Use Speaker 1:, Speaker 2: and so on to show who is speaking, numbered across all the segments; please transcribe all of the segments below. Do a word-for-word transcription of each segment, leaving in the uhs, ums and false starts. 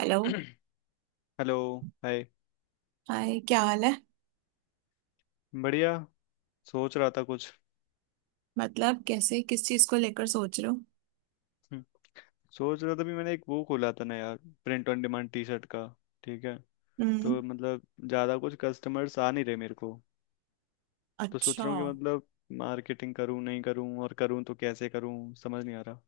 Speaker 1: Hello.
Speaker 2: Hello. Hi.
Speaker 1: Hi, क्या हाल है?
Speaker 2: बढ़िया। सोच रहा था कुछ।
Speaker 1: मतलब कैसे, किस चीज को लेकर सोच रहे हो?
Speaker 2: हम्म, सोच रहा था भी मैंने एक वो खोला था ना यार। Print on demand T shirt का। ठीक है।
Speaker 1: हम्म,
Speaker 2: तो मतलब ज़्यादा कुछ कस्टमर्स आ नहीं रहे मेरे को। तो
Speaker 1: अच्छा।
Speaker 2: सोच रहा हूँ कि मतलब मार्केटिंग करूँ नहीं करूँ, और करूँ तो कैसे करूँ, समझ नहीं आ रहा।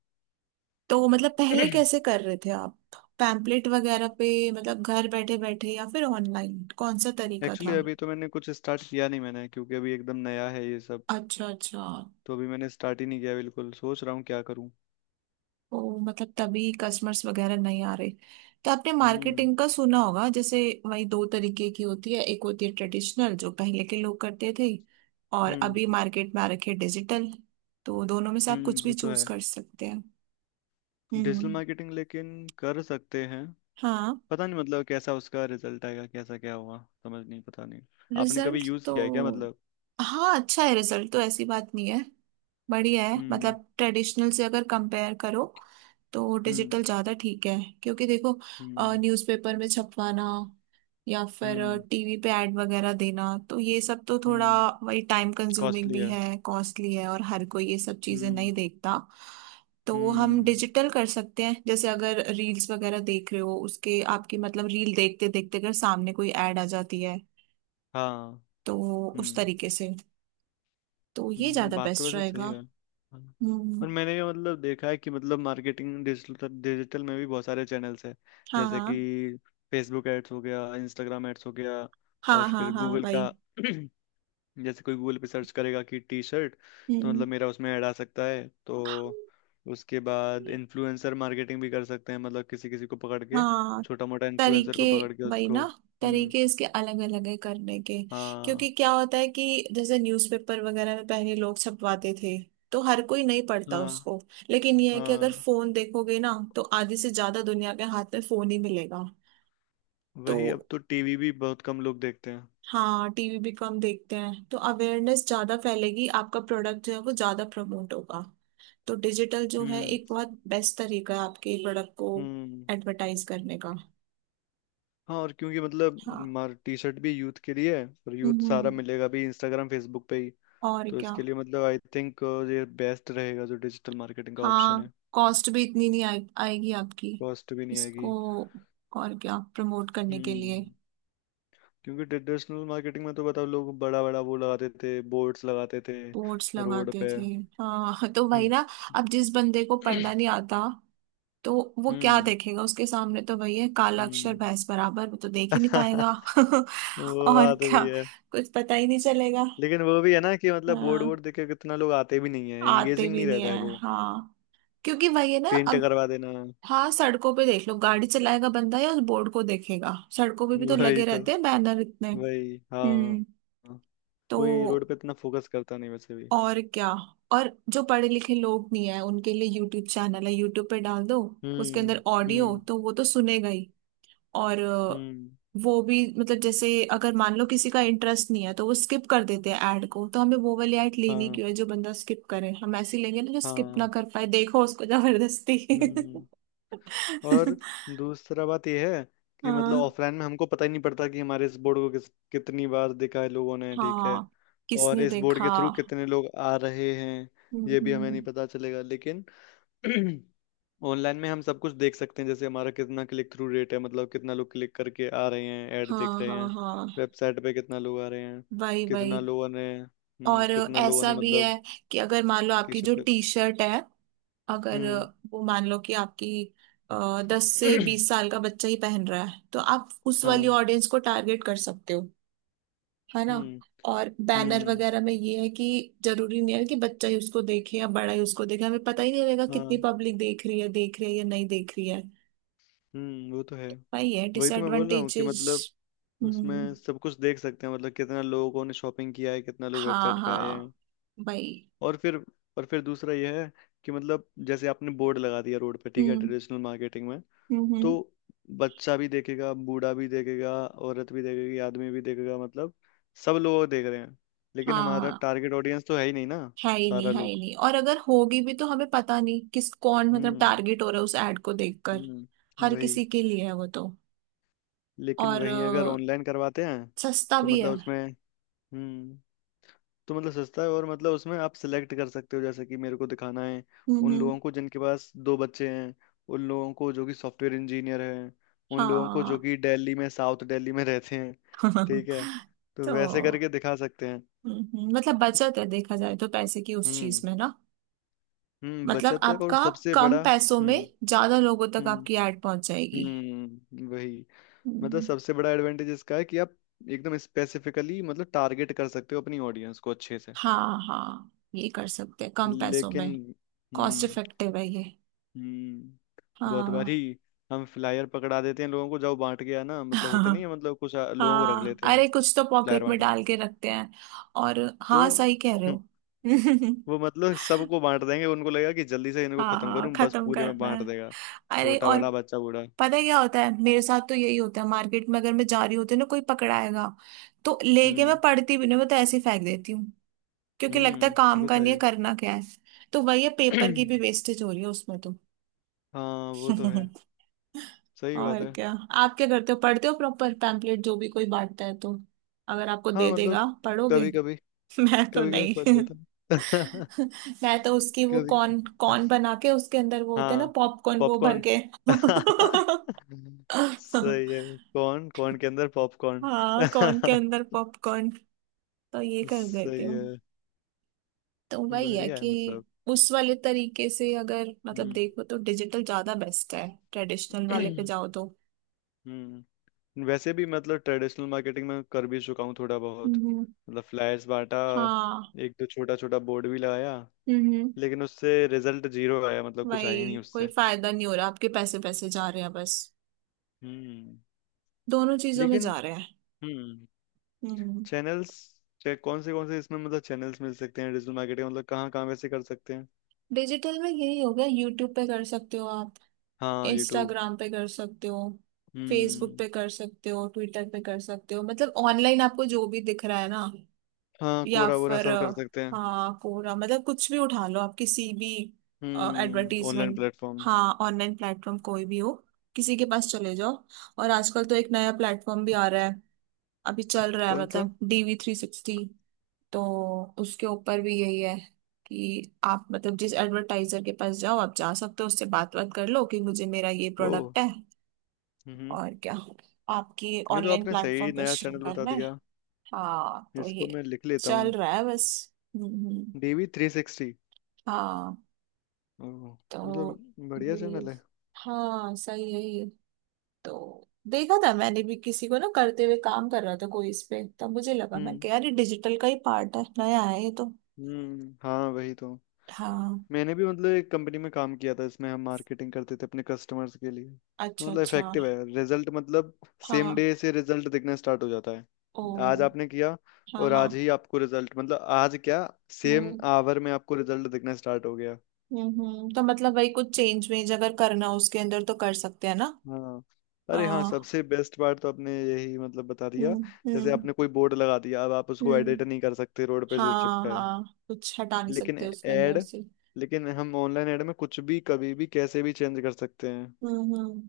Speaker 1: तो मतलब पहले कैसे कर रहे थे आप? पैम्पलेट वगैरह पे, मतलब घर बैठे बैठे, या फिर ऑनलाइन? कौन सा तरीका
Speaker 2: एक्चुअली
Speaker 1: था?
Speaker 2: अभी तो मैंने कुछ स्टार्ट किया नहीं मैंने, क्योंकि अभी एकदम नया है ये सब।
Speaker 1: अच्छा अच्छा।
Speaker 2: तो अभी मैंने स्टार्ट ही नहीं किया बिल्कुल, सोच रहा हूँ क्या करूँ।
Speaker 1: ओ, मतलब तभी कस्टमर्स वगैरह नहीं आ रहे। तो आपने
Speaker 2: हम्म।
Speaker 1: मार्केटिंग का सुना होगा, जैसे वही दो तरीके की होती है। एक होती है ट्रेडिशनल, जो पहले के लोग करते थे, और
Speaker 2: हम्म।
Speaker 1: अभी मार्केट में आ रखी है डिजिटल। तो दोनों में से आप
Speaker 2: हम्म।
Speaker 1: कुछ भी
Speaker 2: वो तो
Speaker 1: चूज
Speaker 2: है।
Speaker 1: कर सकते हैं।
Speaker 2: डिजिटल
Speaker 1: हम्म,
Speaker 2: मार्केटिंग लेकिन कर सकते हैं।
Speaker 1: हाँ।
Speaker 2: पता नहीं मतलब कैसा उसका रिजल्ट आएगा, कैसा क्या हुआ, समझ नहीं, पता नहीं। आपने कभी
Speaker 1: रिजल्ट
Speaker 2: यूज
Speaker 1: तो,
Speaker 2: किया है क्या मतलब?
Speaker 1: हाँ, अच्छा है। रिजल्ट तो ऐसी बात नहीं है, बढ़िया है।
Speaker 2: हम्म।
Speaker 1: मतलब ट्रेडिशनल से अगर कंपेयर करो तो
Speaker 2: हम्म।
Speaker 1: डिजिटल ज़्यादा ठीक है, क्योंकि देखो,
Speaker 2: हम्म।
Speaker 1: न्यूज़पेपर में छपवाना या फिर
Speaker 2: हम्म।
Speaker 1: टीवी पे ऐड वगैरह देना, तो ये सब तो थोड़ा
Speaker 2: हम्म।
Speaker 1: वही टाइम कंज्यूमिंग
Speaker 2: कॉस्टली
Speaker 1: भी
Speaker 2: है।
Speaker 1: है, कॉस्टली है, और हर कोई ये सब चीज़ें
Speaker 2: हम्म।
Speaker 1: नहीं देखता। तो हम
Speaker 2: हम्म।
Speaker 1: डिजिटल कर सकते हैं। जैसे अगर रील्स वगैरह देख रहे हो, उसके आपकी मतलब रील देखते देखते अगर सामने कोई ऐड आ जाती है,
Speaker 2: हाँ।
Speaker 1: तो उस
Speaker 2: हम्म।
Speaker 1: तरीके से, तो ये
Speaker 2: हम्म,
Speaker 1: ज्यादा
Speaker 2: बात तो
Speaker 1: बेस्ट
Speaker 2: वैसे सही
Speaker 1: रहेगा।
Speaker 2: है, हाँ।
Speaker 1: हम्म,
Speaker 2: और मैंने ये मतलब देखा है कि मतलब मार्केटिंग डिजिटल डिजिटल में भी बहुत सारे चैनल्स हैं।
Speaker 1: हाँ
Speaker 2: जैसे
Speaker 1: हाँ
Speaker 2: कि फेसबुक एड्स हो गया, इंस्टाग्राम एड्स हो गया, और
Speaker 1: हाँ। हाँ
Speaker 2: फिर
Speaker 1: हाँ
Speaker 2: गूगल
Speaker 1: वही।
Speaker 2: का। जैसे कोई गूगल पे सर्च करेगा कि टी शर्ट, तो
Speaker 1: हम्म,
Speaker 2: मतलब मेरा उसमें ऐड आ सकता है। तो उसके बाद इन्फ्लुएंसर मार्केटिंग भी कर सकते हैं, मतलब किसी किसी को पकड़ के,
Speaker 1: हाँ।
Speaker 2: छोटा मोटा इन्फ्लुएंसर
Speaker 1: तरीके,
Speaker 2: को पकड़ के
Speaker 1: वही ना,
Speaker 2: उसको। हम्म।
Speaker 1: तरीके इसके अलग अलग है करने के।
Speaker 2: हाँ।
Speaker 1: क्योंकि क्या होता है कि जैसे न्यूज़पेपर वगैरह में पहले लोग छपवाते थे, तो हर कोई नहीं पढ़ता
Speaker 2: हाँ।
Speaker 1: उसको। लेकिन ये है कि अगर
Speaker 2: हाँ।
Speaker 1: फोन देखोगे ना, तो आधे से ज्यादा दुनिया के हाथ में फोन ही मिलेगा। तो
Speaker 2: वही, अब तो टीवी भी बहुत कम लोग देखते हैं।
Speaker 1: हाँ, टीवी भी कम देखते हैं, तो अवेयरनेस ज्यादा फैलेगी, आपका प्रोडक्ट जो है वो ज्यादा प्रमोट होगा। तो डिजिटल जो है
Speaker 2: हम्म।
Speaker 1: एक बहुत बेस्ट तरीका है आपके प्रोडक्ट को
Speaker 2: हम्म।
Speaker 1: एडवर्टाइज करने का।
Speaker 2: हाँ। और क्योंकि मतलब
Speaker 1: हाँ,
Speaker 2: मार टी शर्ट भी यूथ के लिए है, और यूथ सारा
Speaker 1: हम्म,
Speaker 2: मिलेगा भी इंस्टाग्राम फेसबुक पे ही।
Speaker 1: और
Speaker 2: तो
Speaker 1: क्या।
Speaker 2: इसके लिए मतलब आई थिंक ये बेस्ट रहेगा, जो डिजिटल मार्केटिंग का ऑप्शन
Speaker 1: हाँ,
Speaker 2: है।
Speaker 1: कॉस्ट भी इतनी नहीं आए, आएगी आपकी
Speaker 2: कॉस्ट भी नहीं आएगी।
Speaker 1: इसको और क्या प्रमोट करने के लिए।
Speaker 2: हम्म। क्योंकि ट्रेडिशनल मार्केटिंग में तो बताओ, लोग बड़ा बड़ा वो लगाते थे, बोर्ड्स लगाते थे
Speaker 1: बोर्ड्स
Speaker 2: रोड
Speaker 1: लगाते
Speaker 2: पे।
Speaker 1: थे। हाँ, तो वही
Speaker 2: हम्म।
Speaker 1: ना। अब जिस बंदे को पढ़ना नहीं आता, तो वो क्या
Speaker 2: हम्म।
Speaker 1: देखेगा? उसके सामने तो वही है, काला अक्षर
Speaker 2: हम्म।
Speaker 1: भैंस बराबर, वो तो देख ही नहीं पाएगा।
Speaker 2: वो
Speaker 1: और
Speaker 2: बात
Speaker 1: क्या।
Speaker 2: भी है।
Speaker 1: कुछ पता ही नहीं चलेगा।
Speaker 2: लेकिन वो भी है ना कि मतलब बोर्ड
Speaker 1: हाँ,
Speaker 2: वोर्ड देख के कितना लोग आते भी नहीं है,
Speaker 1: आते
Speaker 2: एंगेजिंग
Speaker 1: भी
Speaker 2: नहीं
Speaker 1: नहीं
Speaker 2: रहता है
Speaker 1: है,
Speaker 2: वो।
Speaker 1: हाँ। क्योंकि वही है ना,
Speaker 2: पेंट
Speaker 1: अब
Speaker 2: करवा देना।
Speaker 1: हाँ सड़कों पे देख लो, गाड़ी चलाएगा बंदा या उस बोर्ड को देखेगा? सड़कों पे भी तो
Speaker 2: वही
Speaker 1: लगे
Speaker 2: तो।
Speaker 1: रहते हैं बैनर इतने।
Speaker 2: वही। हाँ।
Speaker 1: हम्म।
Speaker 2: हाँ। कोई
Speaker 1: तो
Speaker 2: रोड पे इतना फोकस करता नहीं वैसे भी।
Speaker 1: और क्या। और जो पढ़े लिखे लोग नहीं है, उनके लिए यूट्यूब चैनल है, यूट्यूब पे डाल दो। उसके
Speaker 2: हम्म।
Speaker 1: अंदर ऑडियो
Speaker 2: हम्म।
Speaker 1: तो वो तो सुनेगा ही। और अ,
Speaker 2: हम्म।
Speaker 1: वो भी मतलब जैसे, अगर मान लो किसी का इंटरेस्ट नहीं है तो वो स्किप कर देते हैं ऐड को, तो हमें वो वाली ऐड लेनी
Speaker 2: हाँ।
Speaker 1: क्यों है जो बंदा स्किप करे? हम ऐसी लेंगे ना जो स्किप ना
Speaker 2: हाँ।
Speaker 1: कर पाए, देखो, उसको जबरदस्ती।
Speaker 2: हम्म। और दूसरा बात यह है कि मतलब
Speaker 1: हाँ
Speaker 2: ऑफलाइन में हमको पता ही नहीं पड़ता कि हमारे इस बोर्ड को किस कितनी बार देखा है लोगों ने, ठीक है।
Speaker 1: हाँ,
Speaker 2: और
Speaker 1: किसने
Speaker 2: इस बोर्ड
Speaker 1: देखा।
Speaker 2: के थ्रू कितने लोग आ रहे हैं,
Speaker 1: हम्म
Speaker 2: ये भी हमें नहीं
Speaker 1: हम्म,
Speaker 2: पता चलेगा। लेकिन ऑनलाइन में हम सब कुछ देख सकते हैं, जैसे हमारा कितना क्लिक थ्रू रेट है, मतलब कितना लोग क्लिक करके आ रहे हैं, ऐड देख
Speaker 1: हाँ
Speaker 2: रहे
Speaker 1: हाँ
Speaker 2: हैं,
Speaker 1: हाँ,
Speaker 2: वेबसाइट पे कितना लोग आ रहे हैं,
Speaker 1: वही
Speaker 2: कितना
Speaker 1: वही।
Speaker 2: लोगों ने हम्म
Speaker 1: और
Speaker 2: कितना लोगों ने
Speaker 1: ऐसा भी
Speaker 2: मतलब
Speaker 1: है कि अगर मान लो
Speaker 2: टी
Speaker 1: आपकी जो
Speaker 2: शर्ट।
Speaker 1: टी शर्ट है, अगर
Speaker 2: हम्म।
Speaker 1: वो मान लो कि आपकी दस से बीस साल का बच्चा ही पहन रहा है, तो आप उस वाली
Speaker 2: हाँ।
Speaker 1: ऑडियंस को टारगेट कर सकते हो, है ना।
Speaker 2: हम्म।
Speaker 1: और बैनर
Speaker 2: हम्म।
Speaker 1: वगैरह में ये है कि जरूरी नहीं है कि बच्चा ही उसको देखे या बड़ा ही उसको देखे। हमें पता ही नहीं लगेगा
Speaker 2: हाँ।
Speaker 1: कितनी पब्लिक देख रही है, देख रही है या नहीं देख रही है।
Speaker 2: हम्म, वो तो है।
Speaker 1: वही है
Speaker 2: वही तो मैं बोल रहा हूँ कि
Speaker 1: डिसएडवांटेजेस।
Speaker 2: मतलब
Speaker 1: हम्म,
Speaker 2: उसमें सब कुछ देख सकते हैं, मतलब कितना लोगों ने शॉपिंग किया है, कितना लोग
Speaker 1: हाँ
Speaker 2: वेबसाइट पे आए हैं।
Speaker 1: हाँ, भाई।
Speaker 2: और फिर और फिर दूसरा यह है कि मतलब जैसे आपने बोर्ड लगा दिया रोड पे, ठीक है
Speaker 1: हम्म
Speaker 2: ट्रेडिशनल मार्केटिंग में।
Speaker 1: हम्म
Speaker 2: तो
Speaker 1: हम्म,
Speaker 2: बच्चा भी देखेगा, बूढ़ा भी देखेगा, औरत भी देखेगी, आदमी भी देखेगा, मतलब सब लोग देख रहे हैं। लेकिन हमारा
Speaker 1: हाँ,
Speaker 2: टारगेट ऑडियंस तो है ही नहीं ना,
Speaker 1: है ही
Speaker 2: सारा
Speaker 1: नहीं, है ही
Speaker 2: लोग।
Speaker 1: नहीं। और अगर होगी भी तो हमें पता नहीं किस, कौन मतलब
Speaker 2: हम्म।
Speaker 1: टारगेट हो रहा है उस एड को देखकर।
Speaker 2: हम्म,
Speaker 1: हर
Speaker 2: वही।
Speaker 1: किसी के लिए है वो तो।
Speaker 2: लेकिन
Speaker 1: और
Speaker 2: वहीं अगर
Speaker 1: अ,
Speaker 2: ऑनलाइन करवाते हैं
Speaker 1: सस्ता
Speaker 2: तो
Speaker 1: भी है।
Speaker 2: मतलब उसमें हम्म तो मतलब सस्ता है, और मतलब उसमें आप सिलेक्ट कर सकते हो, जैसे कि मेरे को दिखाना है
Speaker 1: हम्म
Speaker 2: उन
Speaker 1: हम्म,
Speaker 2: लोगों को जिनके पास दो बच्चे हैं, उन लोगों को जो कि सॉफ्टवेयर इंजीनियर हैं, उन लोगों को जो
Speaker 1: हाँ।
Speaker 2: कि दिल्ली में साउथ दिल्ली में रहते हैं, ठीक है। तो
Speaker 1: तो
Speaker 2: वैसे करके दिखा सकते हैं।
Speaker 1: हम्म, हम्म, मतलब बचत है, देखा जाए तो पैसे की, उस चीज
Speaker 2: हम्म।
Speaker 1: में ना।
Speaker 2: हम्म,
Speaker 1: मतलब
Speaker 2: बचत है, और
Speaker 1: आपका
Speaker 2: सबसे
Speaker 1: कम
Speaker 2: बड़ा।
Speaker 1: पैसों में
Speaker 2: हम्म।
Speaker 1: ज्यादा लोगों तक
Speaker 2: हम्म।
Speaker 1: आपकी एड पहुंच जाएगी।
Speaker 2: हम्म, वही, मतलब
Speaker 1: हम्म,
Speaker 2: सबसे बड़ा एडवांटेज इसका है कि आप एकदम स्पेसिफिकली मतलब टारगेट कर सकते हो अपनी ऑडियंस को अच्छे से।
Speaker 1: हाँ हाँ, ये कर सकते हैं कम पैसों
Speaker 2: लेकिन
Speaker 1: में। Cost
Speaker 2: hmm.
Speaker 1: इफेक्टिव है ये।
Speaker 2: हम्म, बहुत
Speaker 1: हाँ।
Speaker 2: बारी हम फ्लायर पकड़ा देते हैं लोगों को, जब बांट गया ना मतलब होते नहीं है मतलब कुछ आ- लोगों को रख
Speaker 1: हाँ,
Speaker 2: लेते हैं
Speaker 1: अरे कुछ तो
Speaker 2: फ्लायर
Speaker 1: पॉकेट में
Speaker 2: बांटने में।
Speaker 1: डाल के रखते हैं। और
Speaker 2: तो
Speaker 1: हाँ, सही कह रहे हो।
Speaker 2: वो मतलब सबको बांट देंगे, उनको लगेगा कि जल्दी से इनको
Speaker 1: हाँ
Speaker 2: खत्म
Speaker 1: हाँ,
Speaker 2: करूं, बस
Speaker 1: खत्म
Speaker 2: पूरे में
Speaker 1: करना
Speaker 2: बांट
Speaker 1: है।
Speaker 2: देगा,
Speaker 1: अरे,
Speaker 2: छोटा
Speaker 1: और
Speaker 2: बड़ा बच्चा बूढ़ा।
Speaker 1: पता है क्या होता है, मेरे साथ तो यही होता है, मार्केट में अगर मैं जा रही होती हूँ ना, कोई पकड़ाएगा तो लेके मैं
Speaker 2: हम्म।
Speaker 1: पढ़ती भी नहीं, मैं तो ऐसे ही फेंक देती हूँ। क्योंकि लगता है
Speaker 2: हम्म,
Speaker 1: काम
Speaker 2: वो
Speaker 1: का
Speaker 2: तो
Speaker 1: नहीं है,
Speaker 2: है।
Speaker 1: करना क्या है। तो वही है, पेपर की भी वेस्टेज हो रही है उसमें तो।
Speaker 2: हाँ वो तो है, सही बात
Speaker 1: और
Speaker 2: है।
Speaker 1: क्या। आप क्या करते हो, पढ़ते हो प्रॉपर पैम्पलेट जो भी कोई बांटता है तो? अगर आपको
Speaker 2: हाँ
Speaker 1: दे
Speaker 2: मतलब
Speaker 1: देगा, पढ़ोगे?
Speaker 2: कभी कभी
Speaker 1: मैं तो
Speaker 2: कभी कभी पढ़
Speaker 1: नहीं।
Speaker 2: लेता हूँ।
Speaker 1: मैं तो उसकी वो
Speaker 2: कभी।
Speaker 1: कॉर्न कॉर्न बना के, उसके अंदर वो होते हैं ना
Speaker 2: हाँ।
Speaker 1: पॉपकॉर्न, वो भर
Speaker 2: पॉपकॉर्न।
Speaker 1: के।
Speaker 2: सही है। कौन कौन के अंदर पॉपकॉर्न।
Speaker 1: हाँ, कॉर्न के अंदर पॉपकॉर्न। तो ये कर देती
Speaker 2: सही
Speaker 1: हूँ।
Speaker 2: है।
Speaker 1: तो वही है
Speaker 2: बढ़िया है
Speaker 1: कि
Speaker 2: मतलब।
Speaker 1: उस वाले तरीके से अगर मतलब
Speaker 2: हम्म।
Speaker 1: देखो तो डिजिटल ज्यादा बेस्ट है। ट्रेडिशनल वाले पे जाओ तो,
Speaker 2: हम्म। वैसे भी मतलब ट्रेडिशनल मार्केटिंग में कर भी चुका हूँ थोड़ा बहुत,
Speaker 1: हम्म।
Speaker 2: मतलब फ्लायर्स बांटा,
Speaker 1: हाँ।
Speaker 2: एक दो छोटा छोटा बोर्ड भी लगाया।
Speaker 1: हम्म,
Speaker 2: लेकिन उससे रिजल्ट जीरो आया, मतलब कुछ आया ही
Speaker 1: वही,
Speaker 2: नहीं
Speaker 1: कोई
Speaker 2: उससे।
Speaker 1: फायदा नहीं हो रहा, आपके पैसे पैसे जा रहे हैं बस।
Speaker 2: हम्म।
Speaker 1: दोनों चीजों में
Speaker 2: लेकिन
Speaker 1: जा रहे हैं।
Speaker 2: हम्म,
Speaker 1: हम्म।
Speaker 2: चैनल्स कौन से कौन से इसमें मतलब चैनल्स मिल सकते हैं डिजिटल मार्केटिंग, मतलब कहाँ कहाँ वैसे कर सकते हैं।
Speaker 1: डिजिटल में यही हो गया, यूट्यूब पे कर सकते हो आप,
Speaker 2: हाँ यूट्यूब।
Speaker 1: इंस्टाग्राम पे कर सकते हो, फेसबुक
Speaker 2: हम्म।
Speaker 1: पे कर सकते हो, ट्विटर पे कर सकते हो, मतलब ऑनलाइन आपको जो भी दिख रहा है ना।
Speaker 2: हाँ
Speaker 1: या
Speaker 2: कोरा वोरा,
Speaker 1: फिर
Speaker 2: सब
Speaker 1: अ,
Speaker 2: कर सकते हैं।
Speaker 1: हाँ, कोरा मतलब कुछ भी उठा लो आप किसी भी
Speaker 2: हम्म। Online
Speaker 1: advertisement.
Speaker 2: प्लेटफॉर्म।
Speaker 1: हाँ, ऑनलाइन प्लेटफॉर्म कोई भी हो, किसी के पास चले जाओ। और आजकल तो एक नया प्लेटफॉर्म भी आ रहा है, अभी चल रहा है,
Speaker 2: कौन सा?
Speaker 1: मतलब डीवी थ्री सिक्सटी। तो उसके ऊपर भी यही है कि आप मतलब जिस एडवर्टाइजर के पास जाओ, आप जा सकते हो, उससे बात बात कर लो कि मुझे मेरा ये
Speaker 2: ओ।
Speaker 1: प्रोडक्ट है,
Speaker 2: हम्म।
Speaker 1: और क्या, आपकी
Speaker 2: ये तो
Speaker 1: ऑनलाइन
Speaker 2: आपने
Speaker 1: प्लेटफॉर्म
Speaker 2: सही
Speaker 1: पे
Speaker 2: नया
Speaker 1: शुरू
Speaker 2: चैनल बता
Speaker 1: करना है।
Speaker 2: दिया,
Speaker 1: हाँ तो
Speaker 2: इसको
Speaker 1: ये
Speaker 2: मैं लिख लेता
Speaker 1: चल
Speaker 2: हूँ।
Speaker 1: रहा है बस। हम्म हम्म,
Speaker 2: डीवी थ्री सिक्सटी।
Speaker 1: हाँ
Speaker 2: ओह, मतलब
Speaker 1: तो
Speaker 2: बढ़िया
Speaker 1: ये।
Speaker 2: चैनल है।
Speaker 1: हाँ सही है ये। तो देखा था मैंने भी किसी को ना, करते हुए काम कर रहा था कोई इस पे, तब मुझे लगा मैं
Speaker 2: हम्म।
Speaker 1: यार ये डिजिटल का ही पार्ट है, नया है ये तो।
Speaker 2: हम्म। हाँ, वही तो।
Speaker 1: हाँ।
Speaker 2: मैंने भी मतलब एक कंपनी में काम किया था, इसमें हम मार्केटिंग करते थे अपने कस्टमर्स के लिए। तो
Speaker 1: अच्छा अच्छा।
Speaker 2: मतलब इफेक्टिव है रिजल्ट, मतलब सेम
Speaker 1: हाँ।
Speaker 2: डे से रिजल्ट दिखना स्टार्ट हो जाता है।
Speaker 1: ओ।
Speaker 2: आज आपने किया,
Speaker 1: हाँ
Speaker 2: और आज
Speaker 1: हाँ।
Speaker 2: ही आपको रिजल्ट, मतलब आज क्या, सेम
Speaker 1: हम्म
Speaker 2: आवर में आपको रिजल्ट दिखना स्टार्ट हो गया।
Speaker 1: हम्म हम्म, तो मतलब वही कुछ चेंज वेंज अगर करना हो उसके अंदर तो कर सकते हैं ना।
Speaker 2: हाँ। अरे हाँ,
Speaker 1: आ,
Speaker 2: सबसे बेस्ट पार्ट तो आपने यही मतलब बता दिया।
Speaker 1: हम्म
Speaker 2: जैसे
Speaker 1: हम्म
Speaker 2: आपने कोई बोर्ड लगा दिया अब आप उसको एडिट
Speaker 1: हम्म।
Speaker 2: नहीं कर सकते रोड पे जो
Speaker 1: हाँ
Speaker 2: चिपका है।
Speaker 1: हाँ, कुछ हटा नहीं
Speaker 2: लेकिन
Speaker 1: सकते उसके अंदर
Speaker 2: एड
Speaker 1: से।
Speaker 2: लेकिन हम ऑनलाइन एड में कुछ भी कभी भी कैसे भी चेंज कर सकते हैं।
Speaker 1: हम्म हम्म।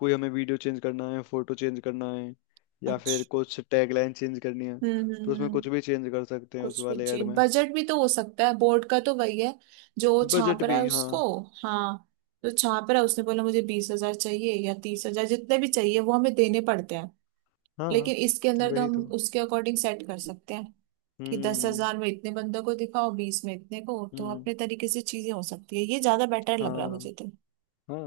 Speaker 2: कोई हमें वीडियो चेंज करना है, फोटो चेंज करना है, या फिर
Speaker 1: अच्छा,
Speaker 2: कुछ टैगलाइन चेंज करनी है,
Speaker 1: हम्म
Speaker 2: तो
Speaker 1: हम्म
Speaker 2: उसमें
Speaker 1: हम्म,
Speaker 2: कुछ भी चेंज कर सकते हैं उस
Speaker 1: कुछ कुछ
Speaker 2: वाले ऐड
Speaker 1: चेंज,
Speaker 2: में।
Speaker 1: बजट भी तो हो सकता है, बोर्ड का तो वही है, जो छाप
Speaker 2: बजट
Speaker 1: रहा
Speaker 2: भी।
Speaker 1: है
Speaker 2: हाँ।
Speaker 1: उसको। हाँ, जो छाप रहा है उसने बोला मुझे बीस हजार चाहिए या तीस हजार, जितने भी चाहिए वो हमें देने पड़ते हैं।
Speaker 2: हाँ
Speaker 1: लेकिन इसके अंदर तो
Speaker 2: वही
Speaker 1: हम
Speaker 2: तो।
Speaker 1: उसके अकॉर्डिंग सेट कर सकते हैं कि दस
Speaker 2: हम्म।
Speaker 1: हजार में इतने बंदों को दिखाओ, बीस में इतने को, तो
Speaker 2: हम्म।
Speaker 1: अपने तरीके से चीजें हो सकती है। ये ज्यादा बेटर लग रहा है
Speaker 2: हाँ।
Speaker 1: मुझे तो।
Speaker 2: हाँ।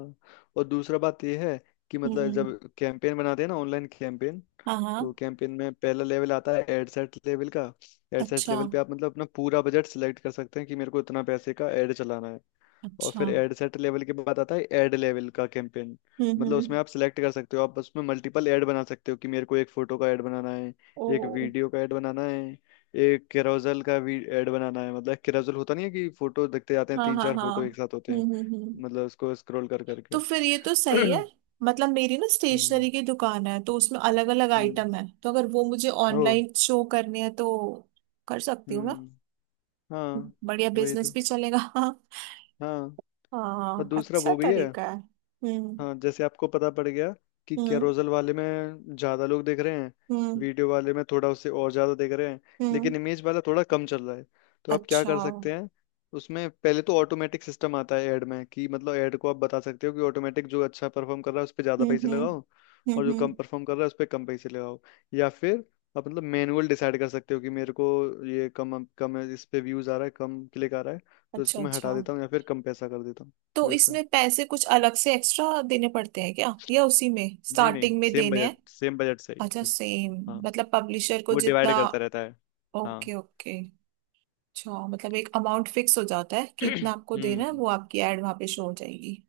Speaker 2: और दूसरा बात यह है कि मतलब
Speaker 1: हम्म।
Speaker 2: जब कैंपेन बनाते हैं ना ऑनलाइन कैंपेन,
Speaker 1: हाँ
Speaker 2: तो
Speaker 1: हाँ।
Speaker 2: कैंपेन में पहला लेवल आता है एड सेट लेवल का। एड सेट
Speaker 1: अच्छा
Speaker 2: लेवल पे आप मतलब अपना पूरा बजट सिलेक्ट कर सकते हैं कि मेरे को इतना पैसे का एड चलाना है। और
Speaker 1: अच्छा।
Speaker 2: फिर एड सेट लेवल के बाद आता है एड लेवल का कैंपेन।
Speaker 1: हम्म
Speaker 2: मतलब
Speaker 1: हम्म।
Speaker 2: उसमें आप सिलेक्ट कर सकते हो, आप उसमें मल्टीपल ऐड बना सकते हो, कि मेरे को एक फोटो का ऐड बनाना है, एक
Speaker 1: ओ।
Speaker 2: वीडियो का ऐड बनाना है, एक कैरोसेल का भी ऐड बनाना है। मतलब कैरोसेल होता नहीं है, कि फोटो देखते जाते हैं,
Speaker 1: हाँ
Speaker 2: तीन
Speaker 1: हाँ
Speaker 2: चार
Speaker 1: हाँ।
Speaker 2: फोटो एक साथ होते
Speaker 1: हम्म
Speaker 2: हैं,
Speaker 1: हम्म हम्म।
Speaker 2: मतलब उसको स्क्रॉल कर करके।
Speaker 1: तो फिर ये तो सही है। मतलब मेरी ना
Speaker 2: हम्म।
Speaker 1: स्टेशनरी की दुकान है, तो उसमें अलग अलग
Speaker 2: हम्म।
Speaker 1: आइटम है, तो अगर वो मुझे
Speaker 2: ओ।
Speaker 1: ऑनलाइन शो करने हैं, तो कर सकती हूँ ना।
Speaker 2: हम्म। हाँ
Speaker 1: बढ़िया,
Speaker 2: वही
Speaker 1: बिजनेस
Speaker 2: तो।
Speaker 1: भी चलेगा।
Speaker 2: हाँ। और
Speaker 1: हाँ,
Speaker 2: दूसरा
Speaker 1: अच्छा
Speaker 2: वो भी है।
Speaker 1: तरीका है। हम्म
Speaker 2: हाँ, जैसे आपको पता पड़ गया कि
Speaker 1: हम्म
Speaker 2: कैरोसेल वाले में ज्यादा लोग देख रहे हैं,
Speaker 1: हम्म
Speaker 2: वीडियो वाले में थोड़ा उससे और ज्यादा देख रहे हैं,
Speaker 1: हम्म।
Speaker 2: लेकिन इमेज वाला थोड़ा कम चल रहा है। तो आप क्या
Speaker 1: अच्छा,
Speaker 2: कर
Speaker 1: हम्म
Speaker 2: सकते हैं, उसमें पहले तो ऑटोमेटिक सिस्टम आता है ऐड में, कि मतलब ऐड को आप बता सकते हो कि ऑटोमेटिक जो अच्छा परफॉर्म कर रहा है उस पर ज्यादा
Speaker 1: हम्म
Speaker 2: पैसे
Speaker 1: हम्म
Speaker 2: लगाओ, और जो
Speaker 1: हम्म।
Speaker 2: कम परफॉर्म कर रहा है उस पर कम पैसे लगाओ। या फिर आप मतलब मैनुअल डिसाइड कर सकते हो कि मेरे को ये कम कम है, इस पे व्यूज आ रहा है कम, क्लिक आ रहा है, तो
Speaker 1: अच्छा
Speaker 2: इसको मैं
Speaker 1: अच्छा।
Speaker 2: हटा देता हूँ या फिर कम पैसा कर देता हूँ।
Speaker 1: तो इसमें पैसे कुछ अलग से एक्स्ट्रा देने पड़ते हैं क्या, या उसी में
Speaker 2: नहीं नहीं,
Speaker 1: स्टार्टिंग में
Speaker 2: सेम
Speaker 1: देने हैं?
Speaker 2: बजट सेम बजट से ही
Speaker 1: अच्छा,
Speaker 2: इस-।
Speaker 1: सेम।
Speaker 2: हाँ।
Speaker 1: मतलब पब्लिशर को
Speaker 2: वो
Speaker 1: जितना।
Speaker 2: डिवाइड करता रहता है। हाँ।
Speaker 1: Okay okay. अच्छा, मतलब एक अमाउंट फिक्स हो जाता है कि इतना आपको देना है,
Speaker 2: हम्म।
Speaker 1: वो आपकी एड वहां पे शो हो जाएगी।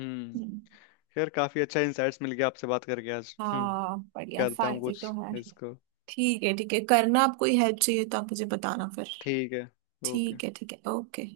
Speaker 2: हम्म।
Speaker 1: हम्म,
Speaker 2: खैर काफी अच्छा इंसाइट्स मिल गया आपसे बात करके आज। हम्म।
Speaker 1: हाँ, बढ़िया,
Speaker 2: करता हूँ
Speaker 1: फायदे तो
Speaker 2: कुछ
Speaker 1: है।
Speaker 2: इसको।
Speaker 1: ठीक है ठीक है, करना, आपको हेल्प चाहिए तो आप मुझे बताना फिर।
Speaker 2: ठीक है। ओके।
Speaker 1: ठीक है ठीक है, ओके।